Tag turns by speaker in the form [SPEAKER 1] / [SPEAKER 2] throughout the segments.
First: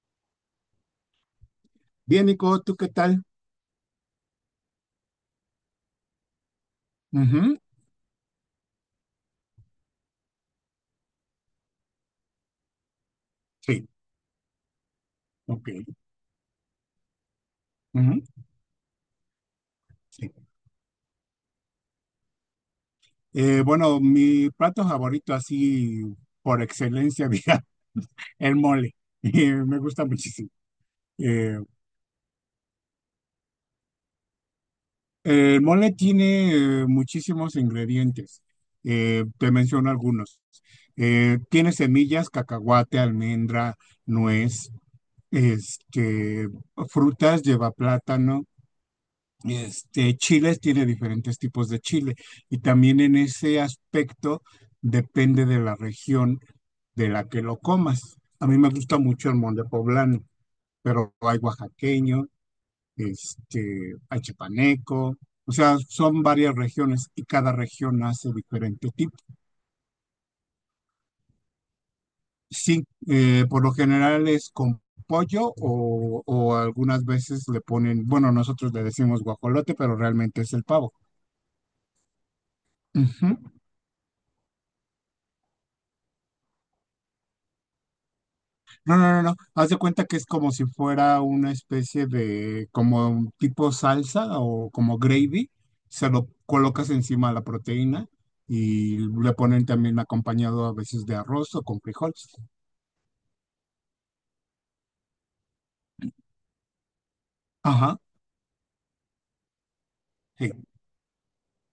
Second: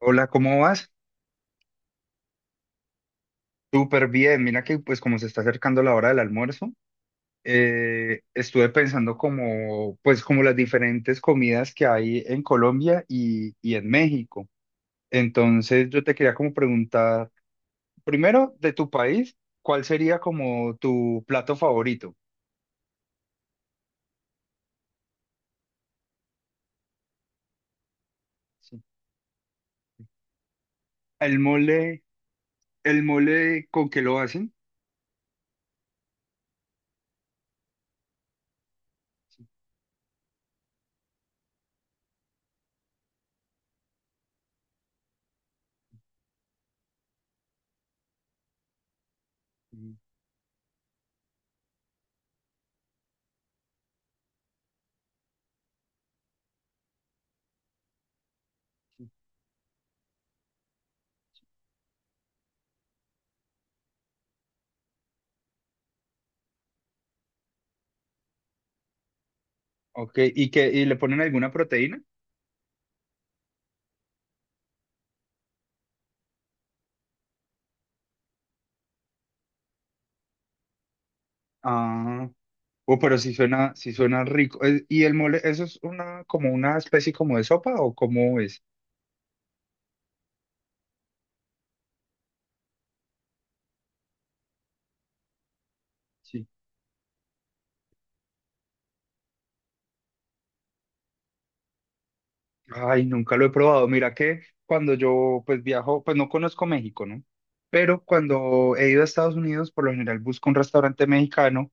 [SPEAKER 1] Hola, ¿cómo vas?
[SPEAKER 2] Bien, Nico, ¿tú qué tal?
[SPEAKER 1] Súper bien. Mira que pues como se está acercando la hora del almuerzo,
[SPEAKER 2] Ujú,
[SPEAKER 1] estuve pensando como pues como las diferentes comidas que hay en Colombia y
[SPEAKER 2] sí,
[SPEAKER 1] en México.
[SPEAKER 2] ok,
[SPEAKER 1] Entonces yo te quería como preguntar,
[SPEAKER 2] ujú,
[SPEAKER 1] primero de tu país, ¿cuál sería
[SPEAKER 2] sí.
[SPEAKER 1] como tu plato favorito?
[SPEAKER 2] Bueno, mi plato favorito así por excelencia, diga, el
[SPEAKER 1] Sí.
[SPEAKER 2] mole. Me gusta muchísimo.
[SPEAKER 1] El
[SPEAKER 2] Eh,
[SPEAKER 1] mole, el mole, ¿con qué lo hacen?
[SPEAKER 2] el mole tiene muchísimos ingredientes. Te menciono algunos. Tiene semillas, cacahuate, almendra, nuez, este, frutas, lleva plátano.
[SPEAKER 1] Mm.
[SPEAKER 2] Chiles, tiene diferentes tipos de chile y también en ese aspecto depende de la región de la que lo comas. A mí me gusta mucho el mole poblano, pero hay oaxaqueño, hay chipaneco, o sea, son varias regiones y cada región hace diferente tipo.
[SPEAKER 1] Ok, ¿y que y le ponen alguna proteína?
[SPEAKER 2] Sí, por lo general es con pollo o algunas veces le ponen, bueno, nosotros le decimos guajolote, pero realmente es el pavo.
[SPEAKER 1] Ah. Pero
[SPEAKER 2] Ujú.
[SPEAKER 1] si suena rico. ¿Y el mole, eso es como una especie como de sopa o cómo es?
[SPEAKER 2] No, no, no, no. Haz de cuenta que es como si fuera una especie de, como un tipo salsa o como gravy. Se lo
[SPEAKER 1] Sí.
[SPEAKER 2] colocas encima de la proteína y le ponen también acompañado a veces de arroz o con frijoles.
[SPEAKER 1] Ay, nunca lo he probado. Mira que cuando yo pues viajo, pues no conozco México, ¿no?
[SPEAKER 2] Ajá,
[SPEAKER 1] Pero cuando he ido a Estados Unidos, por lo general busco
[SPEAKER 2] sí,
[SPEAKER 1] un restaurante mexicano,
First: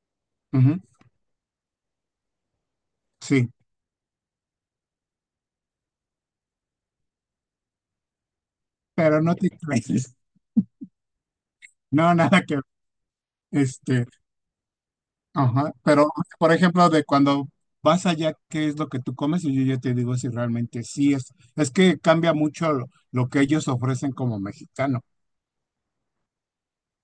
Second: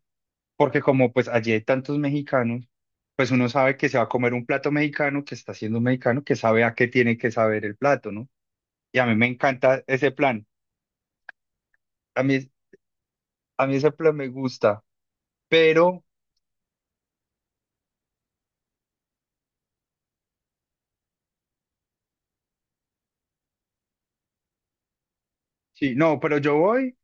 [SPEAKER 2] ujú,
[SPEAKER 1] porque como pues allí hay tantos mexicanos, pues uno
[SPEAKER 2] sí,
[SPEAKER 1] sabe que se va a comer un plato mexicano, que está siendo un mexicano, que sabe a qué tiene que saber el plato, ¿no? Y a mí
[SPEAKER 2] pero
[SPEAKER 1] me
[SPEAKER 2] no te
[SPEAKER 1] encanta ese
[SPEAKER 2] crees.
[SPEAKER 1] plan.
[SPEAKER 2] No,
[SPEAKER 1] A
[SPEAKER 2] nada
[SPEAKER 1] mí,
[SPEAKER 2] que ver.
[SPEAKER 1] a mí ese
[SPEAKER 2] Este,
[SPEAKER 1] plan me gusta.
[SPEAKER 2] ajá,
[SPEAKER 1] Pero,
[SPEAKER 2] pero por ejemplo, de cuando vas allá, ¿qué es lo que tú comes? Y yo ya te digo si realmente sí es. Es que cambia mucho lo que ellos ofrecen como mexicano.
[SPEAKER 1] sí, no, pero yo voy.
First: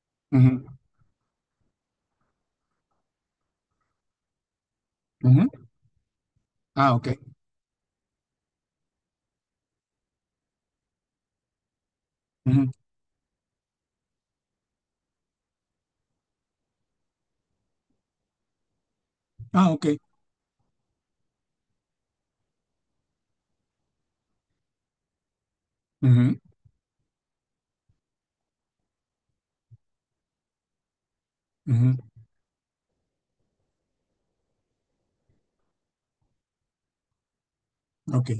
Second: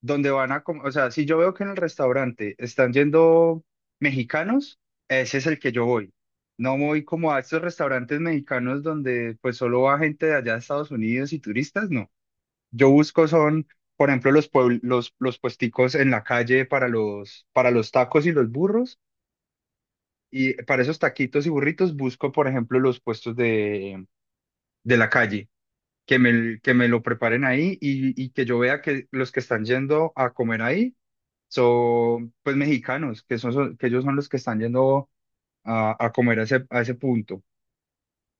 [SPEAKER 1] Donde van a,
[SPEAKER 2] Ujú,
[SPEAKER 1] com- O sea, si yo veo que en el restaurante están yendo mexicanos, ese es
[SPEAKER 2] ujú.
[SPEAKER 1] el que yo voy. No
[SPEAKER 2] Ah,
[SPEAKER 1] voy
[SPEAKER 2] ok.
[SPEAKER 1] como a estos restaurantes mexicanos donde pues solo va gente de allá de Estados Unidos y turistas, no.
[SPEAKER 2] Ujú.
[SPEAKER 1] Yo busco son, por ejemplo, los puesticos en la calle para los, tacos y los burros.
[SPEAKER 2] Ah, ok.
[SPEAKER 1] Y para esos taquitos y burritos busco, por ejemplo, los puestos de la calle, que
[SPEAKER 2] Ujú,
[SPEAKER 1] me, que me lo preparen ahí y que yo vea que los que están yendo a comer ahí
[SPEAKER 2] ujú,
[SPEAKER 1] son pues mexicanos, que ellos son los que están yendo a comer a ese punto.
[SPEAKER 2] ok.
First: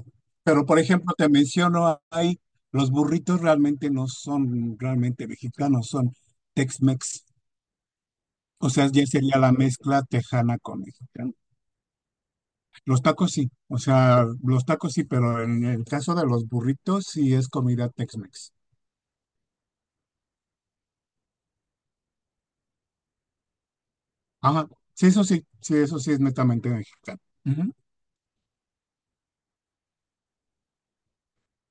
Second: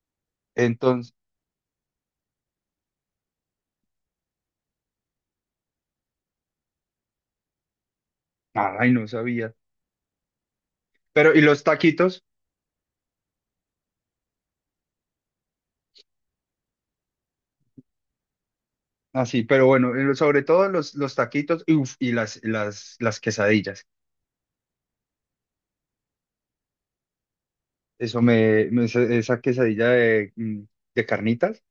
[SPEAKER 2] Pero, por
[SPEAKER 1] Entonces,
[SPEAKER 2] ejemplo, te menciono ahí, los burritos realmente no son realmente mexicanos, son Tex-Mex. O sea,
[SPEAKER 1] ay, no
[SPEAKER 2] ya sería la
[SPEAKER 1] sabía.
[SPEAKER 2] mezcla tejana con mexicano.
[SPEAKER 1] Pero, y los taquitos,
[SPEAKER 2] Los tacos sí, o sea, los tacos sí, pero en el caso de los burritos sí es comida Tex-Mex.
[SPEAKER 1] así, pero bueno, sobre todo los taquitos y, uf, y las quesadillas.
[SPEAKER 2] Ajá. Sí, eso sí es netamente mexicano. Ujú.
[SPEAKER 1] Eso me, me- esa esa quesadilla de carnitas,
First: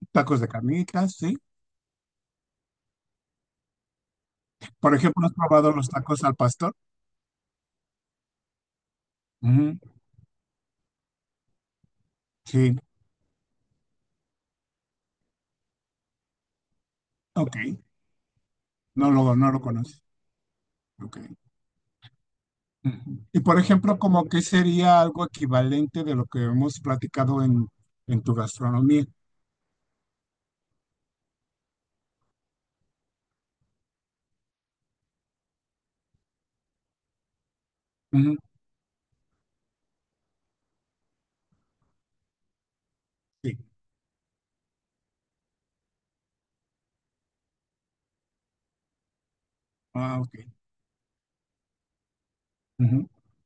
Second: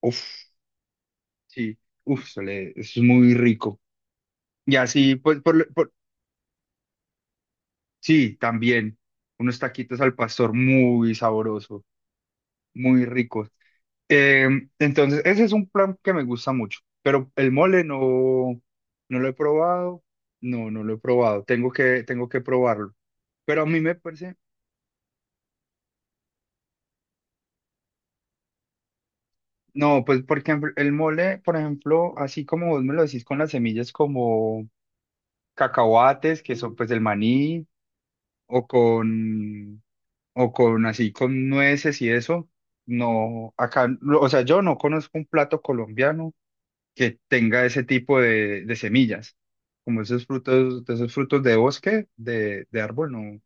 [SPEAKER 1] uff,
[SPEAKER 2] Tacos de carnitas, sí.
[SPEAKER 1] sí, uff, es muy rico. Y
[SPEAKER 2] Por
[SPEAKER 1] así,
[SPEAKER 2] ejemplo, ¿has
[SPEAKER 1] pues,
[SPEAKER 2] probado los tacos al pastor?
[SPEAKER 1] sí, también, unos
[SPEAKER 2] Ujú,
[SPEAKER 1] taquitos al pastor muy sabroso,
[SPEAKER 2] sí,
[SPEAKER 1] muy rico. Eh, entonces, ese es un plan que me gusta mucho, pero el
[SPEAKER 2] ok.
[SPEAKER 1] mole no,
[SPEAKER 2] No
[SPEAKER 1] no lo he
[SPEAKER 2] lo, no lo conoces.
[SPEAKER 1] probado, no, no lo he
[SPEAKER 2] Ok.
[SPEAKER 1] probado, tengo que probarlo,
[SPEAKER 2] Ujú. Y por
[SPEAKER 1] pero a mí me
[SPEAKER 2] ejemplo, como
[SPEAKER 1] parece,
[SPEAKER 2] que sería algo equivalente de lo que hemos platicado en tu gastronomía.
[SPEAKER 1] no, pues porque el mole, por ejemplo, así como vos me lo decís con las semillas como cacahuates, que son pues el maní,
[SPEAKER 2] Ujú,
[SPEAKER 1] o con, o con así con nueces y eso, no,
[SPEAKER 2] sí.
[SPEAKER 1] acá, no, o sea, yo no conozco un plato colombiano que tenga ese tipo de semillas. Como
[SPEAKER 2] Ah, ok.
[SPEAKER 1] esos frutos de bosque, de
[SPEAKER 2] Ujú,
[SPEAKER 1] árbol, no,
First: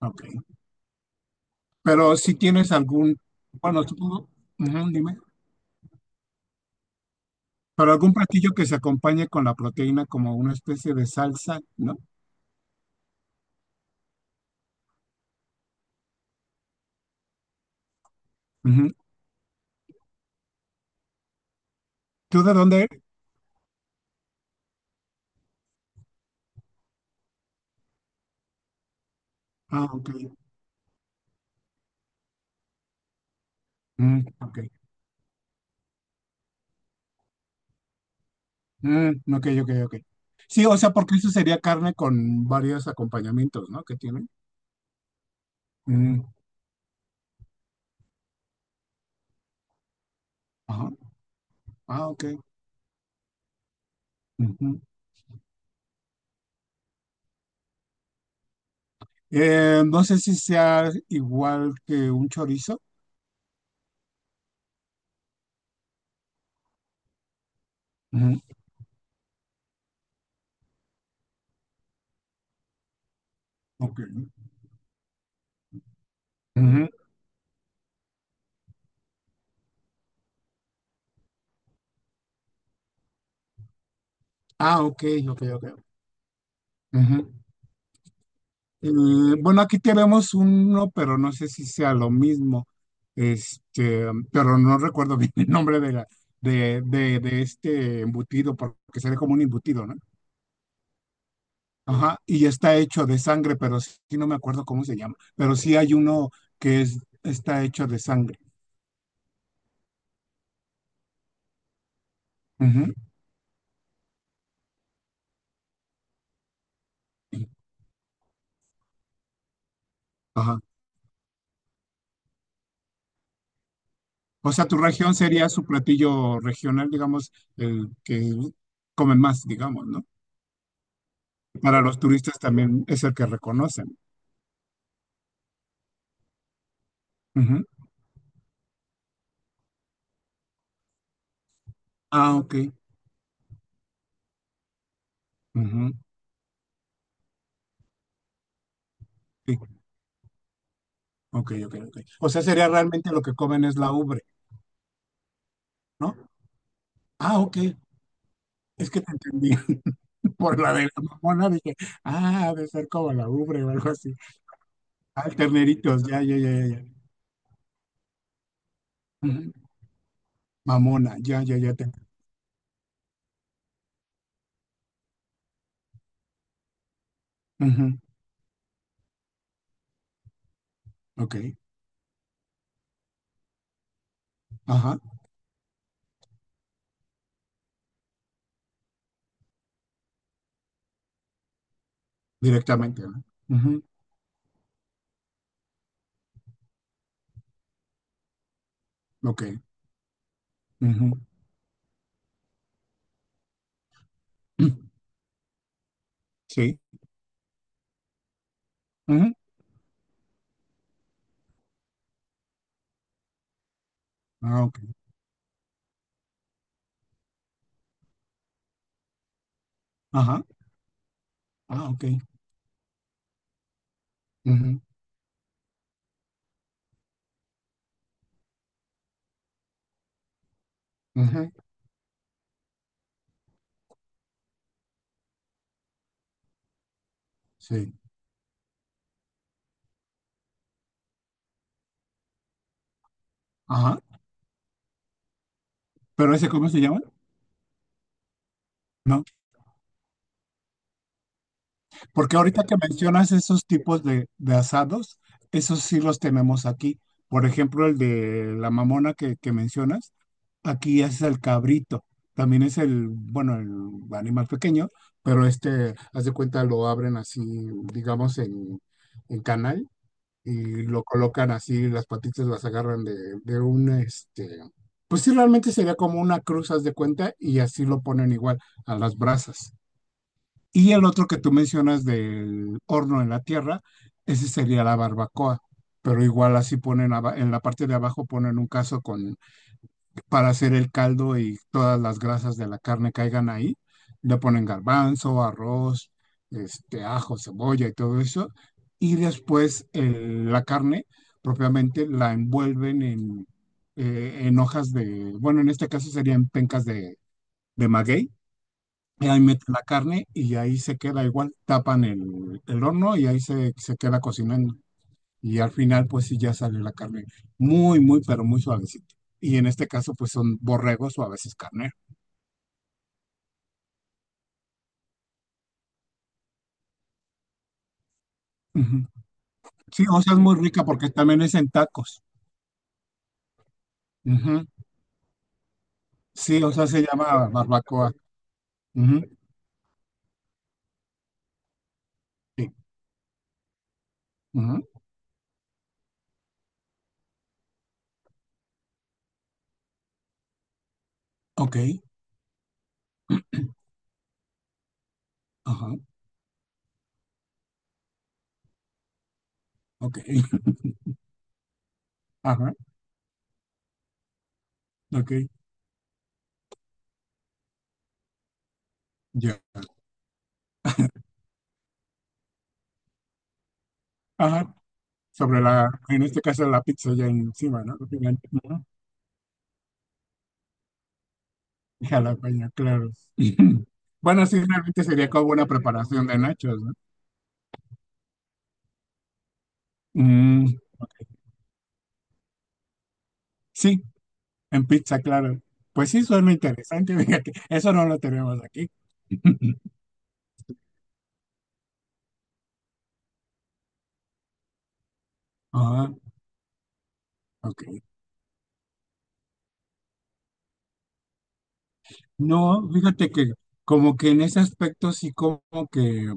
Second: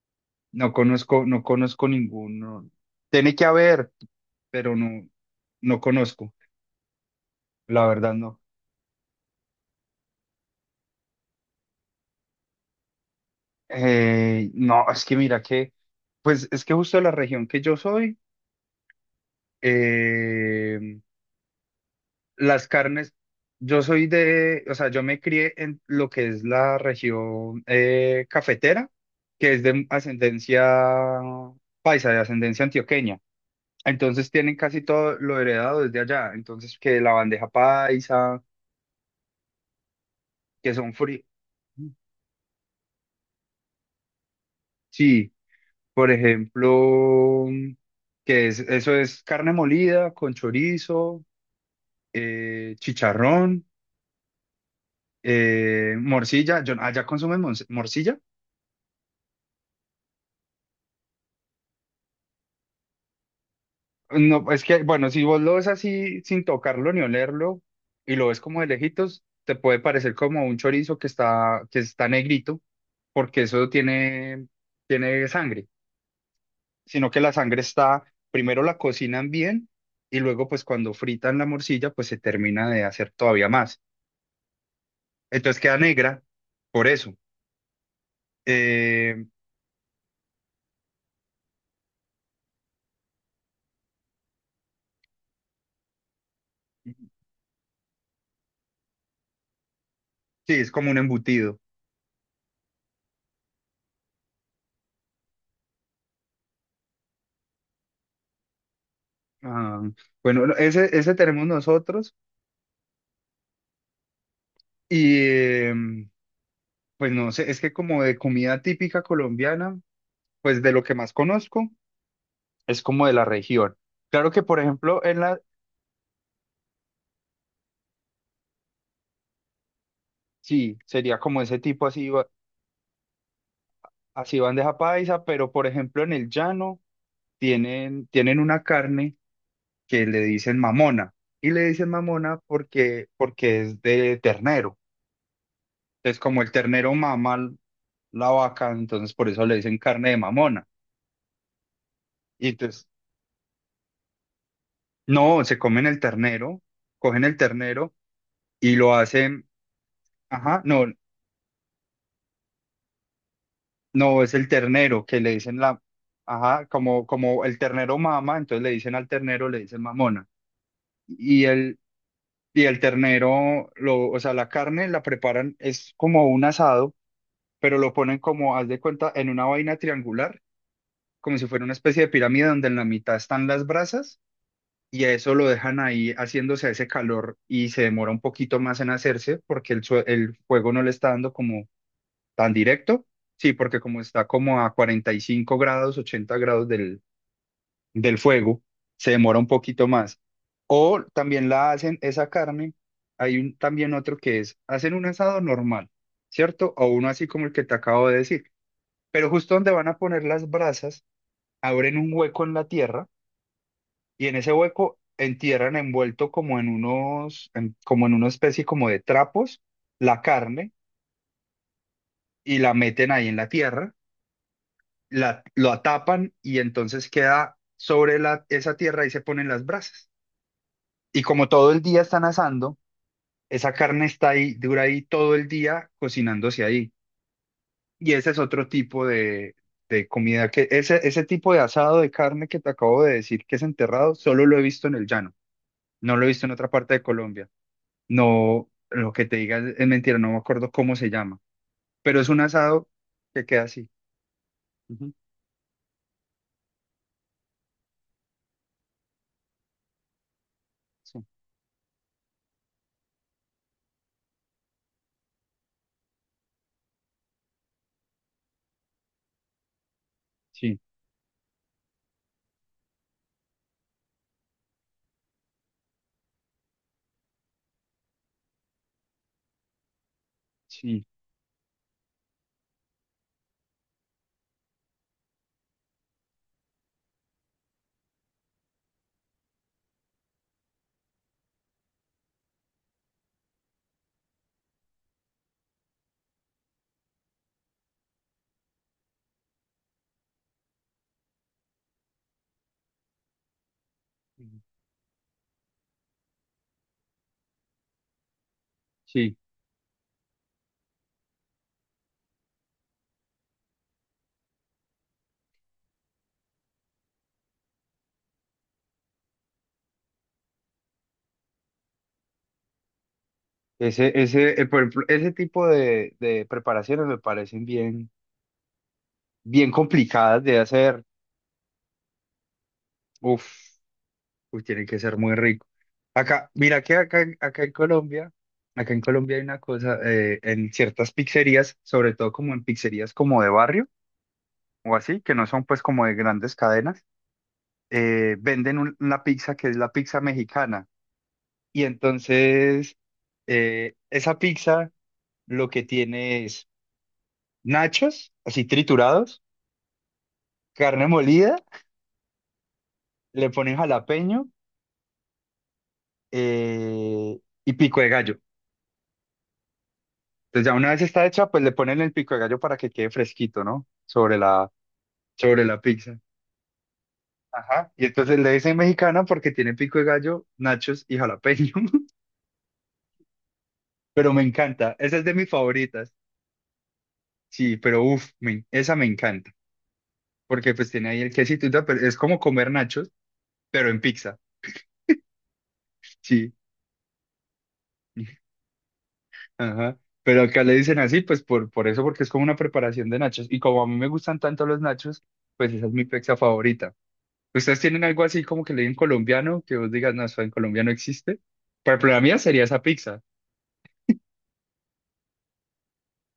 [SPEAKER 2] ok.
[SPEAKER 1] no conozco
[SPEAKER 2] Pero si
[SPEAKER 1] ninguno.
[SPEAKER 2] tienes algún,
[SPEAKER 1] Tiene que
[SPEAKER 2] bueno,
[SPEAKER 1] haber,
[SPEAKER 2] supongo,
[SPEAKER 1] pero
[SPEAKER 2] ujú,
[SPEAKER 1] no,
[SPEAKER 2] dime,
[SPEAKER 1] no conozco, la
[SPEAKER 2] pero algún
[SPEAKER 1] verdad no.
[SPEAKER 2] platillo que se acompañe con la proteína como una especie de salsa, ¿no?
[SPEAKER 1] No, es que mira que, pues es que justo la región que yo soy,
[SPEAKER 2] Ujú.
[SPEAKER 1] eh,
[SPEAKER 2] ¿Tú de
[SPEAKER 1] las
[SPEAKER 2] dónde eres?
[SPEAKER 1] carnes, yo soy de, o sea, yo me crié en lo que es la región cafetera, que es de
[SPEAKER 2] Ah, ok.
[SPEAKER 1] ascendencia paisa, de ascendencia antioqueña.
[SPEAKER 2] Mm,
[SPEAKER 1] Entonces tienen
[SPEAKER 2] ok.
[SPEAKER 1] casi todo lo heredado desde allá. Entonces, que la bandeja paisa,
[SPEAKER 2] Mm, ok, ok, ok. Sí,
[SPEAKER 1] que
[SPEAKER 2] o sea,
[SPEAKER 1] son
[SPEAKER 2] porque
[SPEAKER 1] fríos.
[SPEAKER 2] eso sería carne con varios acompañamientos, ¿no? Que tiene.
[SPEAKER 1] Sí, por
[SPEAKER 2] Mm,
[SPEAKER 1] ejemplo, eso es carne molida con
[SPEAKER 2] ajá.
[SPEAKER 1] chorizo,
[SPEAKER 2] Ah, ok.
[SPEAKER 1] chicharrón,
[SPEAKER 2] Ujú.
[SPEAKER 1] morcilla. ¿Allá consumen morcilla?
[SPEAKER 2] No sé si sea igual que un chorizo.
[SPEAKER 1] No, es que, bueno, si vos lo ves así sin tocarlo ni olerlo y lo ves
[SPEAKER 2] Ujú.
[SPEAKER 1] como de lejitos, te puede parecer como un chorizo que está, negrito, porque eso
[SPEAKER 2] Ok.
[SPEAKER 1] tiene sangre,
[SPEAKER 2] Ujú.
[SPEAKER 1] sino que la sangre está, primero la cocinan bien y luego pues cuando fritan la morcilla pues se termina de hacer todavía más.
[SPEAKER 2] Ah, ok, ok,
[SPEAKER 1] Entonces queda
[SPEAKER 2] ok.
[SPEAKER 1] negra por eso.
[SPEAKER 2] Ujú. Eh,
[SPEAKER 1] Eh,
[SPEAKER 2] bueno, aquí tenemos uno, pero no sé si sea lo mismo. Este, pero no recuerdo bien el nombre de la, de este embutido, porque sería como un embutido, ¿no?
[SPEAKER 1] sí, es como un embutido.
[SPEAKER 2] Ajá. Y está hecho de sangre, pero sí no me acuerdo cómo se llama. Pero sí hay uno que es, está hecho de sangre.
[SPEAKER 1] Ah, bueno, ese tenemos nosotros
[SPEAKER 2] Ujú.
[SPEAKER 1] y em, pues no sé, es que como de comida típica colombiana,
[SPEAKER 2] Ajá.
[SPEAKER 1] pues de lo que más conozco es como de la región. Claro que,
[SPEAKER 2] O
[SPEAKER 1] por
[SPEAKER 2] sea, tu
[SPEAKER 1] ejemplo,
[SPEAKER 2] región
[SPEAKER 1] en la,
[SPEAKER 2] sería su platillo regional, digamos, el que comen más, digamos, ¿no?
[SPEAKER 1] sí, sería como ese
[SPEAKER 2] Para
[SPEAKER 1] tipo
[SPEAKER 2] los
[SPEAKER 1] así,
[SPEAKER 2] turistas también es el que reconocen.
[SPEAKER 1] así bandeja paisa, pero por ejemplo en el llano
[SPEAKER 2] Ujú.
[SPEAKER 1] tienen una carne que le dicen mamona. Y le dicen
[SPEAKER 2] Ah,
[SPEAKER 1] mamona
[SPEAKER 2] ok.
[SPEAKER 1] porque es de ternero.
[SPEAKER 2] Ujú.
[SPEAKER 1] Entonces, como el ternero mama la vaca, entonces por eso le
[SPEAKER 2] Sí.
[SPEAKER 1] dicen carne de mamona.
[SPEAKER 2] Ok, ok, ok. O sea,
[SPEAKER 1] Y
[SPEAKER 2] sería
[SPEAKER 1] entonces,
[SPEAKER 2] realmente lo que comen es la ubre,
[SPEAKER 1] no, se comen el
[SPEAKER 2] ¿no?
[SPEAKER 1] ternero, cogen el
[SPEAKER 2] Ah, ok.
[SPEAKER 1] ternero y
[SPEAKER 2] Es
[SPEAKER 1] lo
[SPEAKER 2] que te
[SPEAKER 1] hacen.
[SPEAKER 2] entendí por
[SPEAKER 1] Ajá,
[SPEAKER 2] la de
[SPEAKER 1] no,
[SPEAKER 2] la mamona, dije, ah, ha de ser como la ubre o algo así.
[SPEAKER 1] no, es el ternero que
[SPEAKER 2] Ah,
[SPEAKER 1] le dicen la,
[SPEAKER 2] terneritos, ya, ya, ya,
[SPEAKER 1] ajá,
[SPEAKER 2] ya, ya.
[SPEAKER 1] como el ternero mama, entonces le dicen al ternero,
[SPEAKER 2] Ujú.
[SPEAKER 1] le dicen mamona.
[SPEAKER 2] Mamona, ya,
[SPEAKER 1] Y
[SPEAKER 2] ya, ya.
[SPEAKER 1] el,
[SPEAKER 2] Te...
[SPEAKER 1] y el ternero, lo, o sea, la carne la preparan, es como un asado, pero lo
[SPEAKER 2] Ujú.
[SPEAKER 1] ponen como, haz de cuenta, en una vaina triangular,
[SPEAKER 2] Ok.
[SPEAKER 1] como si fuera una especie de pirámide donde en la mitad están las brasas,
[SPEAKER 2] Ajá.
[SPEAKER 1] y a eso lo dejan ahí haciéndose ese calor y se demora un poquito más en hacerse porque el fuego no le está dando como tan
[SPEAKER 2] Directamente,
[SPEAKER 1] directo.
[SPEAKER 2] ¿no?
[SPEAKER 1] Sí, porque
[SPEAKER 2] Ujú.
[SPEAKER 1] como está como a 45 grados, 80 grados del fuego, se demora un
[SPEAKER 2] Ok.
[SPEAKER 1] poquito más. O
[SPEAKER 2] Ujú.
[SPEAKER 1] también la hacen esa carne. Hay un, también otro hacen un asado normal, ¿cierto?
[SPEAKER 2] Sí.
[SPEAKER 1] O uno así como el que te acabo de decir. Pero
[SPEAKER 2] Ujú.
[SPEAKER 1] justo donde van a poner las brasas, abren un hueco en la tierra y en ese
[SPEAKER 2] Ah, ok.
[SPEAKER 1] hueco entierran envuelto como en una especie como de trapos, la
[SPEAKER 2] Ajá.
[SPEAKER 1] carne
[SPEAKER 2] Ah, ok.
[SPEAKER 1] y la meten ahí en la tierra
[SPEAKER 2] Ujú,
[SPEAKER 1] lo atapan y entonces queda sobre esa tierra y se ponen las brasas. Y como
[SPEAKER 2] ujú.
[SPEAKER 1] todo el día están asando, esa carne está ahí, dura ahí todo el día cocinándose ahí.
[SPEAKER 2] Sí.
[SPEAKER 1] Y ese es otro tipo de comida que, ese tipo de asado de carne que te acabo de decir que es
[SPEAKER 2] Ajá.
[SPEAKER 1] enterrado, solo lo he visto en el llano, no lo he
[SPEAKER 2] ¿Pero
[SPEAKER 1] visto
[SPEAKER 2] ese
[SPEAKER 1] en
[SPEAKER 2] cómo
[SPEAKER 1] otra
[SPEAKER 2] se
[SPEAKER 1] parte
[SPEAKER 2] llama?
[SPEAKER 1] de Colombia. No, lo
[SPEAKER 2] No.
[SPEAKER 1] que te diga es mentira, no me acuerdo cómo se llama, pero es
[SPEAKER 2] Porque
[SPEAKER 1] un
[SPEAKER 2] ahorita que
[SPEAKER 1] asado
[SPEAKER 2] mencionas
[SPEAKER 1] que queda
[SPEAKER 2] esos
[SPEAKER 1] así.
[SPEAKER 2] tipos de
[SPEAKER 1] Ujú,
[SPEAKER 2] asados, esos sí los tenemos aquí. Por ejemplo, el de la mamona que mencionas, aquí
[SPEAKER 1] sí,
[SPEAKER 2] es el cabrito. También es el, bueno, el animal pequeño, pero haz de cuenta, lo abren así, digamos, en canal
[SPEAKER 1] sí,
[SPEAKER 2] y lo colocan así, las patitas las agarran de un, pues sí, realmente sería como una cruz, haz de cuenta, y así lo ponen igual a las brasas. Y el
[SPEAKER 1] sí,
[SPEAKER 2] otro que tú mencionas del horno en la tierra, ese sería la barbacoa, pero igual así ponen en la parte de abajo ponen un caso con para hacer el caldo y todas las grasas de la carne caigan ahí. Le ponen garbanzo, arroz, ajo, cebolla y todo eso. Y después la carne propiamente la envuelven en hojas de, bueno, en este caso serían pencas de maguey. Y
[SPEAKER 1] sí.
[SPEAKER 2] ahí meten la carne y ahí se queda igual, tapan el horno y ahí se, se queda cocinando y al final pues sí ya sale la carne muy, muy, pero muy suavecita. Y en este caso pues son borregos o a veces carne.
[SPEAKER 1] Ese, por ejemplo, ese tipo de preparaciones me parecen bien,
[SPEAKER 2] Ujú.
[SPEAKER 1] bien
[SPEAKER 2] Sí, o sea, es
[SPEAKER 1] complicadas
[SPEAKER 2] muy
[SPEAKER 1] de
[SPEAKER 2] rica
[SPEAKER 1] hacer.
[SPEAKER 2] porque también es en tacos.
[SPEAKER 1] Uf, uy,
[SPEAKER 2] Ujú.
[SPEAKER 1] tiene que ser muy rico. Acá,
[SPEAKER 2] Sí, o
[SPEAKER 1] mira
[SPEAKER 2] sea,
[SPEAKER 1] que
[SPEAKER 2] se
[SPEAKER 1] acá,
[SPEAKER 2] llama
[SPEAKER 1] acá en
[SPEAKER 2] barbacoa.
[SPEAKER 1] Colombia, acá en
[SPEAKER 2] Ujú,
[SPEAKER 1] Colombia hay una cosa, en ciertas pizzerías, sobre todo como en
[SPEAKER 2] sí.
[SPEAKER 1] pizzerías como de barrio
[SPEAKER 2] Ujú.
[SPEAKER 1] o así, que no son pues como de grandes cadenas, venden una pizza que es la pizza mexicana.
[SPEAKER 2] Ok,
[SPEAKER 1] Y entonces, esa pizza lo que
[SPEAKER 2] ajá,
[SPEAKER 1] tiene es nachos, así triturados,
[SPEAKER 2] ok,
[SPEAKER 1] carne molida,
[SPEAKER 2] ajá,
[SPEAKER 1] le ponen jalapeño,
[SPEAKER 2] ok,
[SPEAKER 1] eh, y pico de gallo.
[SPEAKER 2] ya.
[SPEAKER 1] Entonces ya una vez está hecha, pues le ponen el pico de gallo para que quede fresquito, ¿no? Sobre la,
[SPEAKER 2] Ajá, sobre
[SPEAKER 1] sobre la
[SPEAKER 2] la,
[SPEAKER 1] pizza.
[SPEAKER 2] en este caso la pizza ya encima,
[SPEAKER 1] Ajá.
[SPEAKER 2] ¿no?
[SPEAKER 1] Y entonces
[SPEAKER 2] Gigante.
[SPEAKER 1] le dicen
[SPEAKER 2] Ujú.
[SPEAKER 1] mexicana porque tiene pico de gallo, nachos y jalapeño.
[SPEAKER 2] Jalapeño, claro.
[SPEAKER 1] Pero me
[SPEAKER 2] Bueno, sí,
[SPEAKER 1] encanta.
[SPEAKER 2] realmente
[SPEAKER 1] Esa es
[SPEAKER 2] sería
[SPEAKER 1] de mis
[SPEAKER 2] como una
[SPEAKER 1] favoritas.
[SPEAKER 2] preparación de nachos, ¿no?
[SPEAKER 1] Sí, pero uff, esa me encanta.
[SPEAKER 2] Mm,
[SPEAKER 1] Porque pues tiene ahí
[SPEAKER 2] ok.
[SPEAKER 1] el quesito y tal, pero es como comer nachos, pero en
[SPEAKER 2] Sí,
[SPEAKER 1] pizza.
[SPEAKER 2] en pizza, claro. Pues sí,
[SPEAKER 1] Sí.
[SPEAKER 2] suena interesante, fíjate. Eso no lo tenemos aquí.
[SPEAKER 1] Ajá. Pero acá le dicen así, pues por eso, porque es como una preparación de nachos. Y como a mí me gustan tanto los nachos, pues esa es mi
[SPEAKER 2] Ajá,
[SPEAKER 1] pizza favorita. ¿Ustedes
[SPEAKER 2] ok.
[SPEAKER 1] tienen algo así como que le digan colombiano, que vos digas, no, eso en Colombia no existe? Por ejemplo, la mía sería esa
[SPEAKER 2] No,
[SPEAKER 1] pizza.
[SPEAKER 2] fíjate que como que en ese aspecto sí como que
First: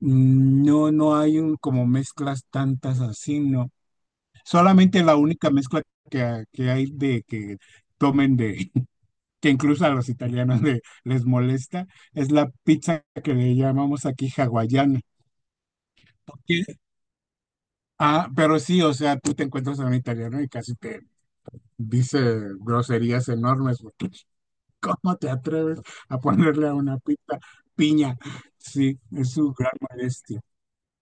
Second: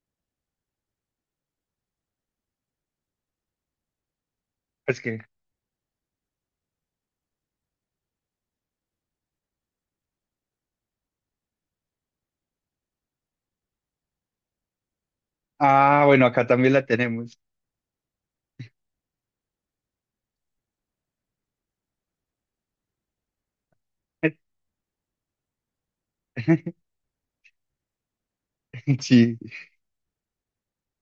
[SPEAKER 2] mm, no, no hay un como mezclas tantas así, ¿no?
[SPEAKER 1] Es
[SPEAKER 2] Solamente la
[SPEAKER 1] que,
[SPEAKER 2] única mezcla que hay de que tomen de, que incluso a los italianos de- les molesta, es la pizza que le llamamos aquí hawaiana.
[SPEAKER 1] ah, bueno, acá también
[SPEAKER 2] ¿Qué?
[SPEAKER 1] la tenemos.
[SPEAKER 2] Ah, pero sí, o sea, tú te encuentras a un italiano y casi te dice groserías enormes, porque ¿cómo te atreves a ponerle a una pita piña? Sí, es
[SPEAKER 1] Sí,
[SPEAKER 2] su gran molestia.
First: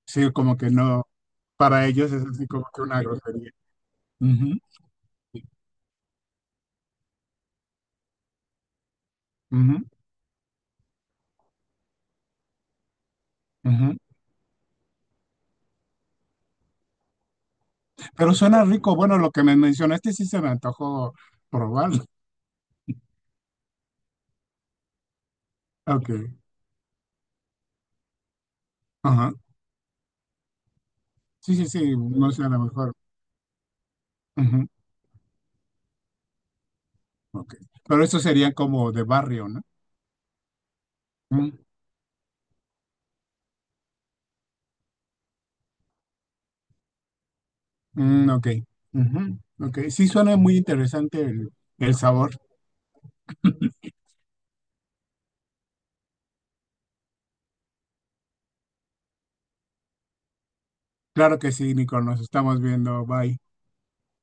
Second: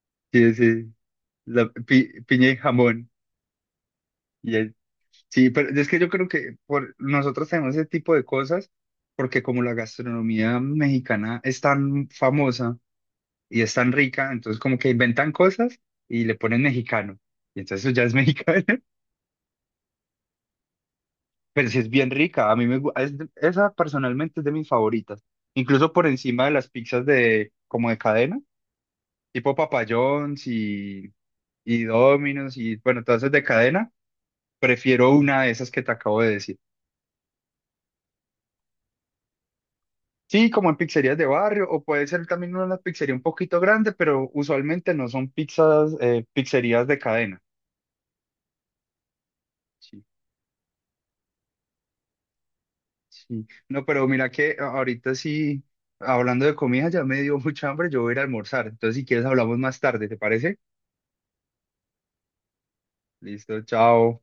[SPEAKER 2] Sí,
[SPEAKER 1] sí,
[SPEAKER 2] como que
[SPEAKER 1] sí.
[SPEAKER 2] no,
[SPEAKER 1] La
[SPEAKER 2] para ellos
[SPEAKER 1] pi-
[SPEAKER 2] es así
[SPEAKER 1] piña y
[SPEAKER 2] como que una
[SPEAKER 1] jamón.
[SPEAKER 2] grosería.
[SPEAKER 1] Y
[SPEAKER 2] Ujú,
[SPEAKER 1] el- sí, pero es que yo creo que nosotros tenemos ese tipo de cosas porque como la
[SPEAKER 2] ujú,
[SPEAKER 1] gastronomía mexicana es tan famosa, y es tan
[SPEAKER 2] ujú.
[SPEAKER 1] rica, entonces como que inventan cosas y le ponen mexicano. Y entonces eso ya es
[SPEAKER 2] Pero
[SPEAKER 1] mexicano,
[SPEAKER 2] suena rico, bueno, lo que me mencionaste sí se me antojó
[SPEAKER 1] pero sí es
[SPEAKER 2] probarlo.
[SPEAKER 1] bien rica. A mí me gu- es de- Esa personalmente es de mis favoritas, incluso por
[SPEAKER 2] Ok,
[SPEAKER 1] encima de las pizzas de como de cadena,
[SPEAKER 2] ajá.
[SPEAKER 1] tipo Papa John's y
[SPEAKER 2] Sí, sí,
[SPEAKER 1] y
[SPEAKER 2] sí, no sé, a
[SPEAKER 1] Domino's
[SPEAKER 2] lo
[SPEAKER 1] y
[SPEAKER 2] mejor.
[SPEAKER 1] bueno, todas esas de cadena,
[SPEAKER 2] Ujú,
[SPEAKER 1] prefiero una de esas que te acabo de decir.
[SPEAKER 2] ok. Pero eso sería como de barrio, ¿no?
[SPEAKER 1] Sí, como en pizzerías de
[SPEAKER 2] Mm,
[SPEAKER 1] barrio, o puede ser también una pizzería un poquito grande, pero usualmente no son pizzerías de cadena.
[SPEAKER 2] mm, ok. Ujú, ok.
[SPEAKER 1] Sí.
[SPEAKER 2] Sí, suena muy interesante el sabor.
[SPEAKER 1] Sí. No, pero mira que ahorita sí, hablando de comida, ya me dio mucha hambre, yo voy a ir a almorzar. Entonces, si quieres, hablamos más tarde, ¿te parece?
[SPEAKER 2] Claro que sí, Nico, nos estamos viendo. Bye.
[SPEAKER 1] Listo, chao.